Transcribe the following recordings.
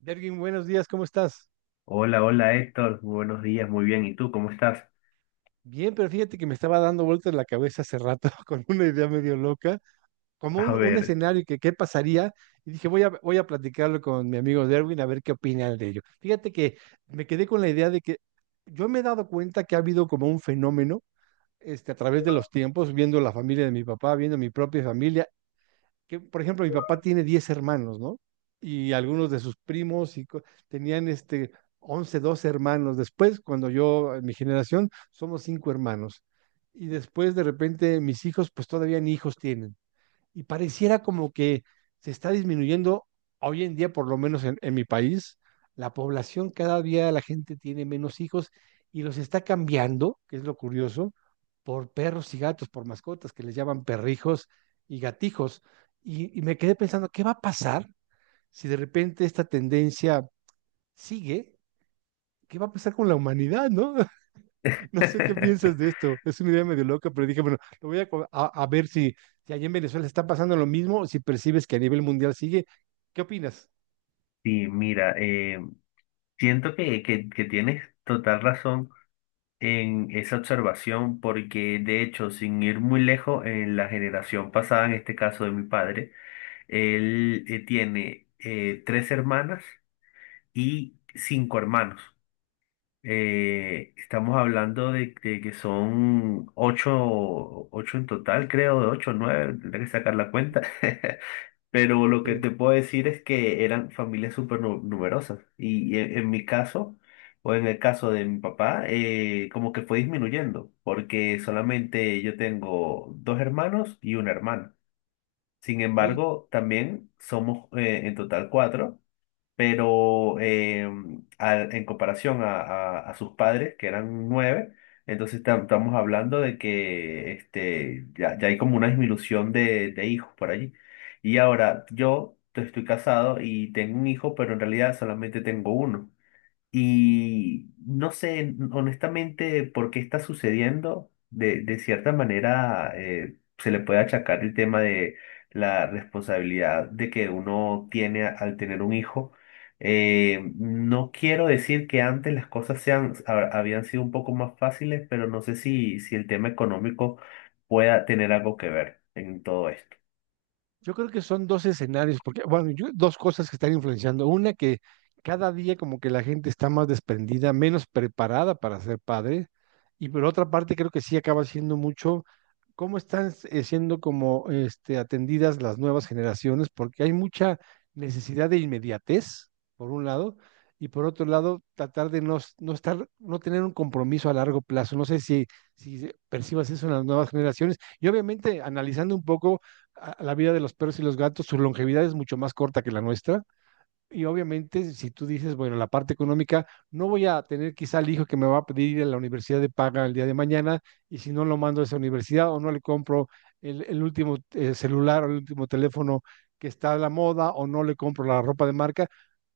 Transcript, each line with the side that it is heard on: right: Dergin, buenos días, ¿cómo estás?
left: Hola, hola Héctor, buenos días, muy bien. ¿Y tú cómo estás?
right: Bien, pero fíjate que me estaba dando vueltas la cabeza hace rato con una idea medio loca, como
left: A
right: un
left: ver,
right: escenario que qué pasaría, y dije, voy a platicarlo con mi amigo Derwin a ver qué opina él de ello. Fíjate que me quedé con la idea de que yo me he dado cuenta que ha habido como un fenómeno a través de los tiempos, viendo la familia de mi papá, viendo mi propia familia, que, por ejemplo, mi papá tiene 10 hermanos, ¿no? Y algunos de sus primos y tenían 11, 12 hermanos. Después, cuando yo, en mi generación, somos cinco hermanos. Y después, de repente, mis hijos, pues todavía ni hijos tienen y pareciera como que se está disminuyendo hoy en día, por lo menos en mi país, la población cada día la gente tiene menos hijos y los está cambiando, que es lo curioso, por perros y gatos, por mascotas que les llaman perrijos y gatijos. Y me quedé pensando, ¿qué va a pasar si de repente esta tendencia sigue? ¿Qué va a pasar con la humanidad, no? No sé qué piensas de esto. Es una idea medio loca, pero dije, bueno, lo voy a, a ver si, si allá en Venezuela está pasando lo mismo o si percibes que a nivel mundial sigue. ¿Qué opinas?
left: sí, mira, siento que tienes total razón en esa observación porque de hecho, sin ir muy lejos, en la generación pasada, en este caso de mi padre, él tiene tres hermanas y cinco hermanos. Estamos hablando de que son ocho, ocho en total, creo, de ocho, nueve, tendré que sacar la cuenta. Pero lo que
right: Sí.
left: te puedo decir es que eran familias súper numerosas. Y mi caso, o en el caso de mi papá, como que fue disminuyendo, porque solamente yo tengo dos hermanos y una hermana. Sin
right: Ok.
left: embargo, también somos en total cuatro, pero en comparación a sus padres, que eran nueve, entonces estamos hablando de que este, ya, ya hay como una disminución de hijos por allí. Y ahora estoy casado y tengo un hijo, pero en realidad solamente tengo uno. Y no sé honestamente por qué está sucediendo. De cierta manera se le puede achacar el tema de la responsabilidad de que uno tiene al tener un hijo. No quiero decir que antes las cosas sean, habían sido un poco más fáciles, pero no sé si, si el tema económico pueda tener algo que ver en todo esto.
right: Yo creo que son dos escenarios, porque, bueno, dos cosas que están influenciando. Una, que cada día como que la gente está más desprendida, menos preparada para ser padre. Y por otra parte, creo que sí acaba siendo mucho cómo están siendo como atendidas las nuevas generaciones, porque hay mucha necesidad de inmediatez, por un lado, y por otro lado, tratar de no estar, no tener un compromiso a largo plazo. No sé si, si percibas eso en las nuevas generaciones. Y obviamente, analizando un poco a la vida de los perros y los gatos, su longevidad es mucho más corta que la nuestra y obviamente, si tú dices, bueno, la parte económica, no voy a tener quizá el hijo que me va a pedir ir a la universidad de paga el día de mañana, y si no lo mando a esa universidad o no le compro el último celular o el último teléfono que está a la moda o no le compro la ropa de marca,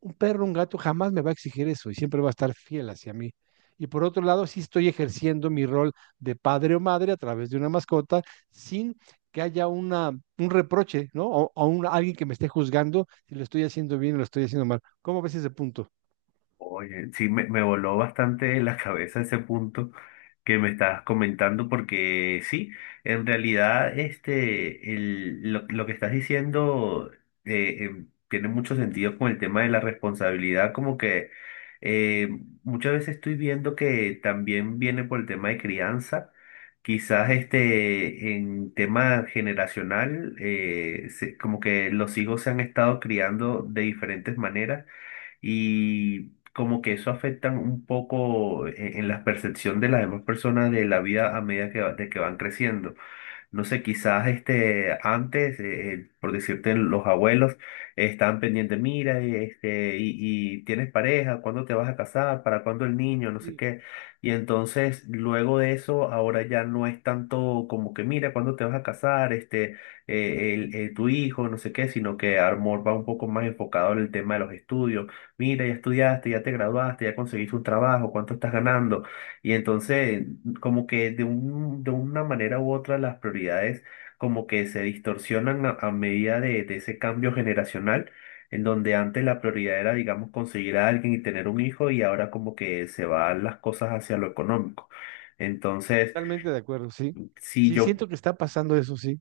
right: un perro, un gato jamás me va a exigir eso y siempre va a estar fiel hacia mí. Y por otro lado, sí estoy ejerciendo mi rol de padre o madre a través de una mascota sin que haya un reproche, ¿no? Alguien que me esté juzgando si lo estoy haciendo bien o lo estoy haciendo mal. ¿Cómo ves ese punto?
left: Oye, sí, me voló bastante la cabeza ese punto que me estabas comentando, porque sí, en realidad este, lo que estás diciendo tiene mucho sentido con el tema de la responsabilidad, como que eh, muchas veces estoy viendo que también viene por el tema de crianza, quizás este, en tema generacional, como que los hijos se han estado criando de diferentes maneras y como que eso afecta un poco en la percepción de las demás personas de la vida a medida que, de que van creciendo. No sé, quizás este, antes, por decirte, los abuelos estaban pendientes, mira, este, y tienes pareja, ¿cuándo te vas a casar? ¿Para cuándo el niño? No sé
right: Sí,
left: qué. Y entonces, luego de eso, ahora ya no es tanto como que, mira, ¿cuándo te vas a casar? Este, tu hijo, no sé qué, sino que amor va un poco más enfocado en el tema de los estudios. Mira, ya estudiaste, ya te graduaste, ya conseguiste un trabajo, ¿cuánto estás ganando? Y entonces como que de una manera u otra las prioridades como que se distorsionan a medida de ese cambio generacional, en donde antes la prioridad era, digamos, conseguir a alguien y tener un hijo y ahora como que se van las cosas hacia lo económico. Entonces,
right: totalmente de acuerdo, sí.
left: si
right: Sí,
left: yo,
right: siento que está pasando eso, sí.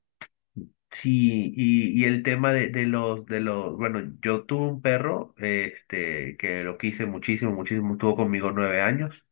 left: sí, y el tema bueno, yo tuve un perro, este, que lo quise muchísimo, muchísimo, estuvo conmigo nueve años.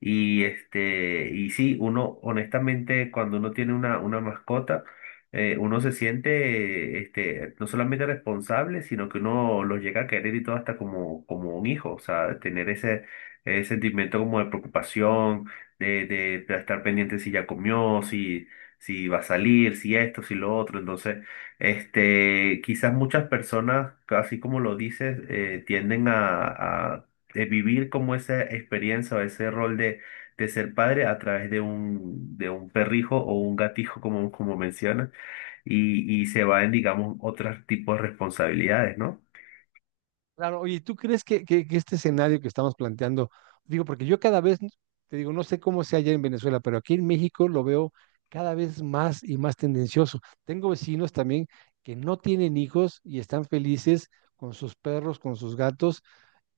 left: Y este, y sí, uno, honestamente, cuando uno tiene una mascota, uno se siente, este, no solamente responsable, sino que uno los llega a querer y todo hasta como, como un hijo, o sea, tener ese, ese sentimiento como de preocupación, de estar pendiente si ya comió, si, si va a salir, si esto, si lo otro. Entonces, este, quizás muchas personas, así como lo dices, tienden a, de vivir como esa experiencia o ese rol de ser padre a través de un perrijo o un gatijo, como, como mencionas, y se va en, digamos, otros tipos de responsabilidades, ¿no?
right: Claro, oye, ¿tú crees que, que este escenario que estamos planteando, digo, porque yo cada vez, te digo, no sé cómo sea allá en Venezuela, pero aquí en México lo veo cada vez más y más tendencioso. Tengo vecinos también que no tienen hijos y están felices con sus perros, con sus gatos,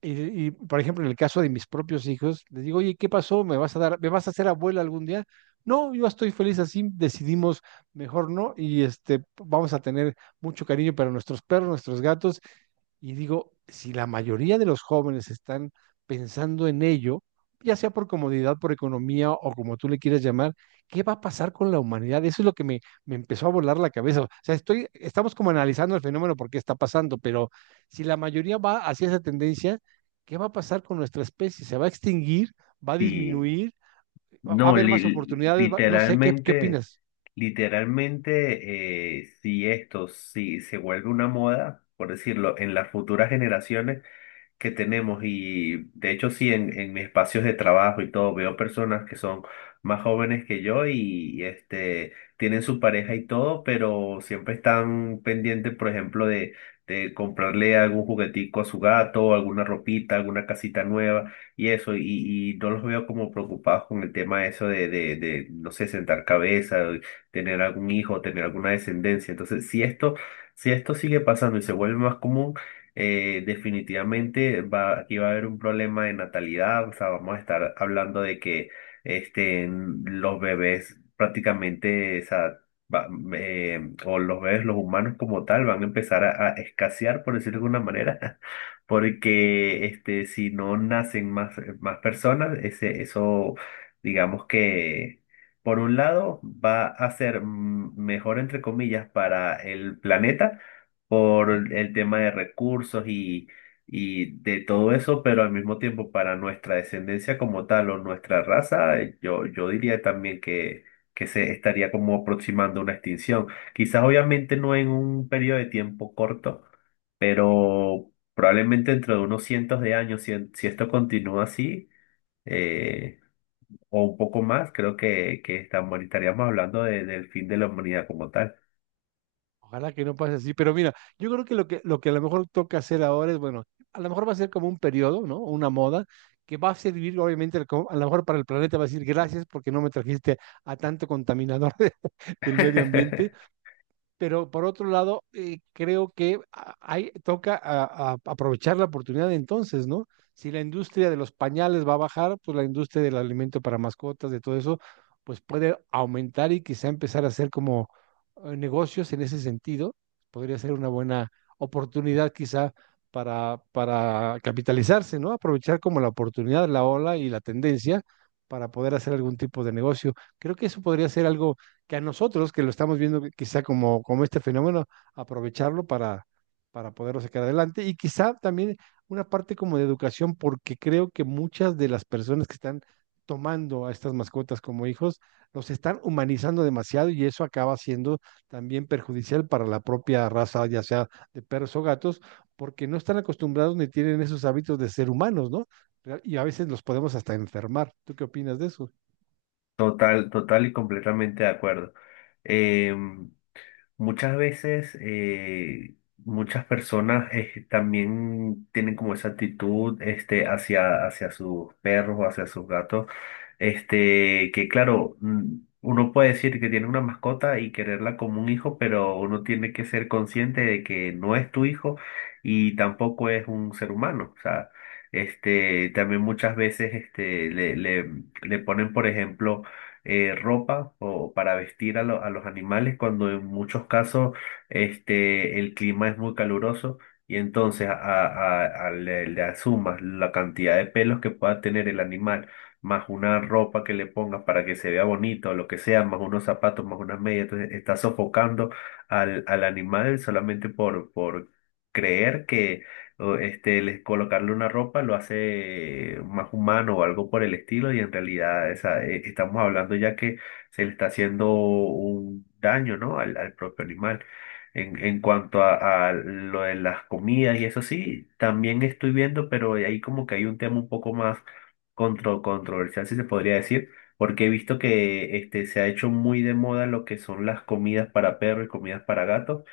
right: Y, y por ejemplo, en el caso de mis propios hijos, les digo, oye, ¿qué pasó? ¿Me vas a dar, me vas a hacer abuela algún día? No, yo estoy feliz así, decidimos mejor no, y vamos a tener mucho cariño para nuestros perros, nuestros gatos, y digo, si la mayoría de los jóvenes están pensando en ello, ya sea por comodidad, por economía o como tú le quieras llamar, ¿qué va a pasar con la humanidad? Eso es lo que me empezó a volar la cabeza. O sea, estoy, estamos como analizando el fenómeno por qué está pasando, pero si la mayoría va hacia esa tendencia, ¿qué va a pasar con nuestra especie? ¿Se va a extinguir? ¿Va a
left: Y
right: disminuir? Va a
left: no,
right: haber más oportunidades? No sé, ¿qué, qué
left: literalmente,
right: opinas?
left: literalmente, si esto, si se vuelve una moda, por decirlo, en las futuras generaciones, que tenemos y de hecho sí, en mis espacios de trabajo y todo, veo personas que son más jóvenes que yo y este, tienen su pareja y todo, pero siempre están pendientes, por ejemplo, de comprarle algún juguetico a su gato, alguna ropita, alguna casita nueva y eso, y no los veo como preocupados con el tema eso no sé, sentar cabeza, tener algún hijo, tener alguna descendencia. Entonces, si esto... Si esto sigue pasando y se vuelve más común, definitivamente va, aquí va a haber un problema de natalidad, o sea, vamos a estar hablando de que este, los bebés prácticamente, o sea, va- o los bebés, los humanos como tal, van a empezar a escasear, por decirlo de alguna manera, porque este, si no nacen más, más personas, ese, eso, digamos que... Por un lado, va a ser mejor, entre comillas, para el planeta, por
right: ¿Sí?
left: el tema de recursos y de todo eso, pero al mismo tiempo para nuestra descendencia como tal o nuestra raza, yo diría también que se estaría como aproximando una extinción. Quizás obviamente no en un periodo de tiempo corto, pero probablemente dentro de unos cientos de años, si, si esto continúa así, eh, o un poco más, creo que estamos, estaríamos hablando del fin de la humanidad como tal.
right: Ojalá que no pase así, pero mira, yo creo que lo que, lo que a lo mejor toca hacer ahora es, bueno, a lo mejor va a ser como un periodo, ¿no? Una moda que va a servir, obviamente, al a lo mejor para el planeta va a decir gracias porque no me trajiste a tanto contaminador del medio ambiente, pero por otro lado, creo que toca aprovechar la oportunidad entonces, ¿no? Si la industria de los pañales va a bajar, pues la industria del alimento para mascotas, de todo eso, pues puede aumentar y quizá empezar a hacer como negocios en ese sentido. Podría ser una buena oportunidad quizá para capitalizarse, ¿no? Aprovechar como la oportunidad, la ola y la tendencia para poder hacer algún tipo de negocio. Creo que eso podría ser algo que a nosotros que lo estamos viendo quizá como, como este fenómeno, aprovecharlo para poderlo sacar adelante y quizá también una parte como de educación, porque creo que muchas de las personas que están tomando a estas mascotas como hijos, los están humanizando demasiado y eso acaba siendo también perjudicial para la propia raza, ya sea de perros o gatos, porque no están acostumbrados ni tienen esos hábitos de ser humanos, ¿no? Y a veces los podemos hasta enfermar. ¿Tú qué opinas de eso?
left: Total, total y completamente de acuerdo. Eh, Muchas veces, muchas personas también tienen como esa actitud este, hacia, hacia sus perros o hacia sus gatos. Este, que claro, mm, uno puede decir que tiene una mascota y quererla como un hijo, pero uno tiene que ser consciente de que no es tu hijo y tampoco es un ser humano. O sea, este, también muchas veces este, le ponen, por ejemplo, ropa o para vestir a, a los animales cuando en muchos casos este, el clima es muy caluroso. Y entonces a, le le asumas la cantidad de pelos que pueda tener el animal más una ropa que le pongas para que se vea bonito o lo que sea, más unos zapatos, más unas medias. Entonces estás sofocando al, al animal solamente por creer que o, este, les, colocarle una ropa lo hace más humano o algo por el estilo y en realidad esa, estamos hablando ya que se le está haciendo un daño, ¿no? Al al propio animal. En cuanto a lo de las comidas y eso sí, también estoy viendo, pero ahí como que hay un tema un poco más controversial, si se podría decir, porque he visto que este, se ha hecho muy de moda lo que son las comidas para perros y comidas para gatos,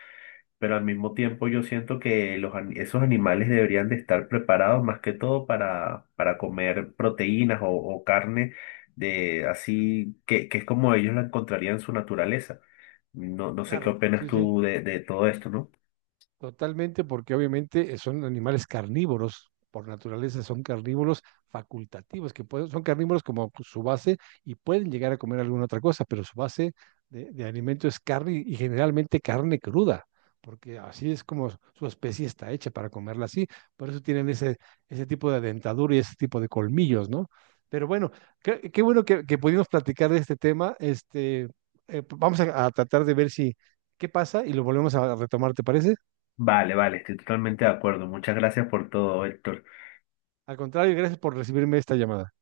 left: pero al mismo tiempo yo siento que los, esos animales deberían de estar preparados más que todo para comer proteínas o carne de así, que es como ellos la encontrarían en su naturaleza. No, no sé qué
right: Claro.
left: opinas
right: Sí, sí.
left: tú de todo esto, ¿no?
right: Totalmente, porque obviamente son animales carnívoros, por naturaleza son carnívoros facultativos, que pueden, son carnívoros como su base y pueden llegar a comer alguna otra cosa, pero su base de alimento es carne y generalmente carne cruda, porque así es como su especie está hecha para comerla así, por eso tienen ese, ese tipo de dentadura y ese tipo de colmillos, ¿no? Pero bueno, qué, qué bueno que pudimos platicar de este tema, vamos a tratar de ver si, qué pasa y lo volvemos a retomar, ¿te parece?
left: Vale, vale, estoy totalmente de acuerdo. Muchas gracias por todo, Héctor.
right: Al contrario, gracias por recibirme esta llamada.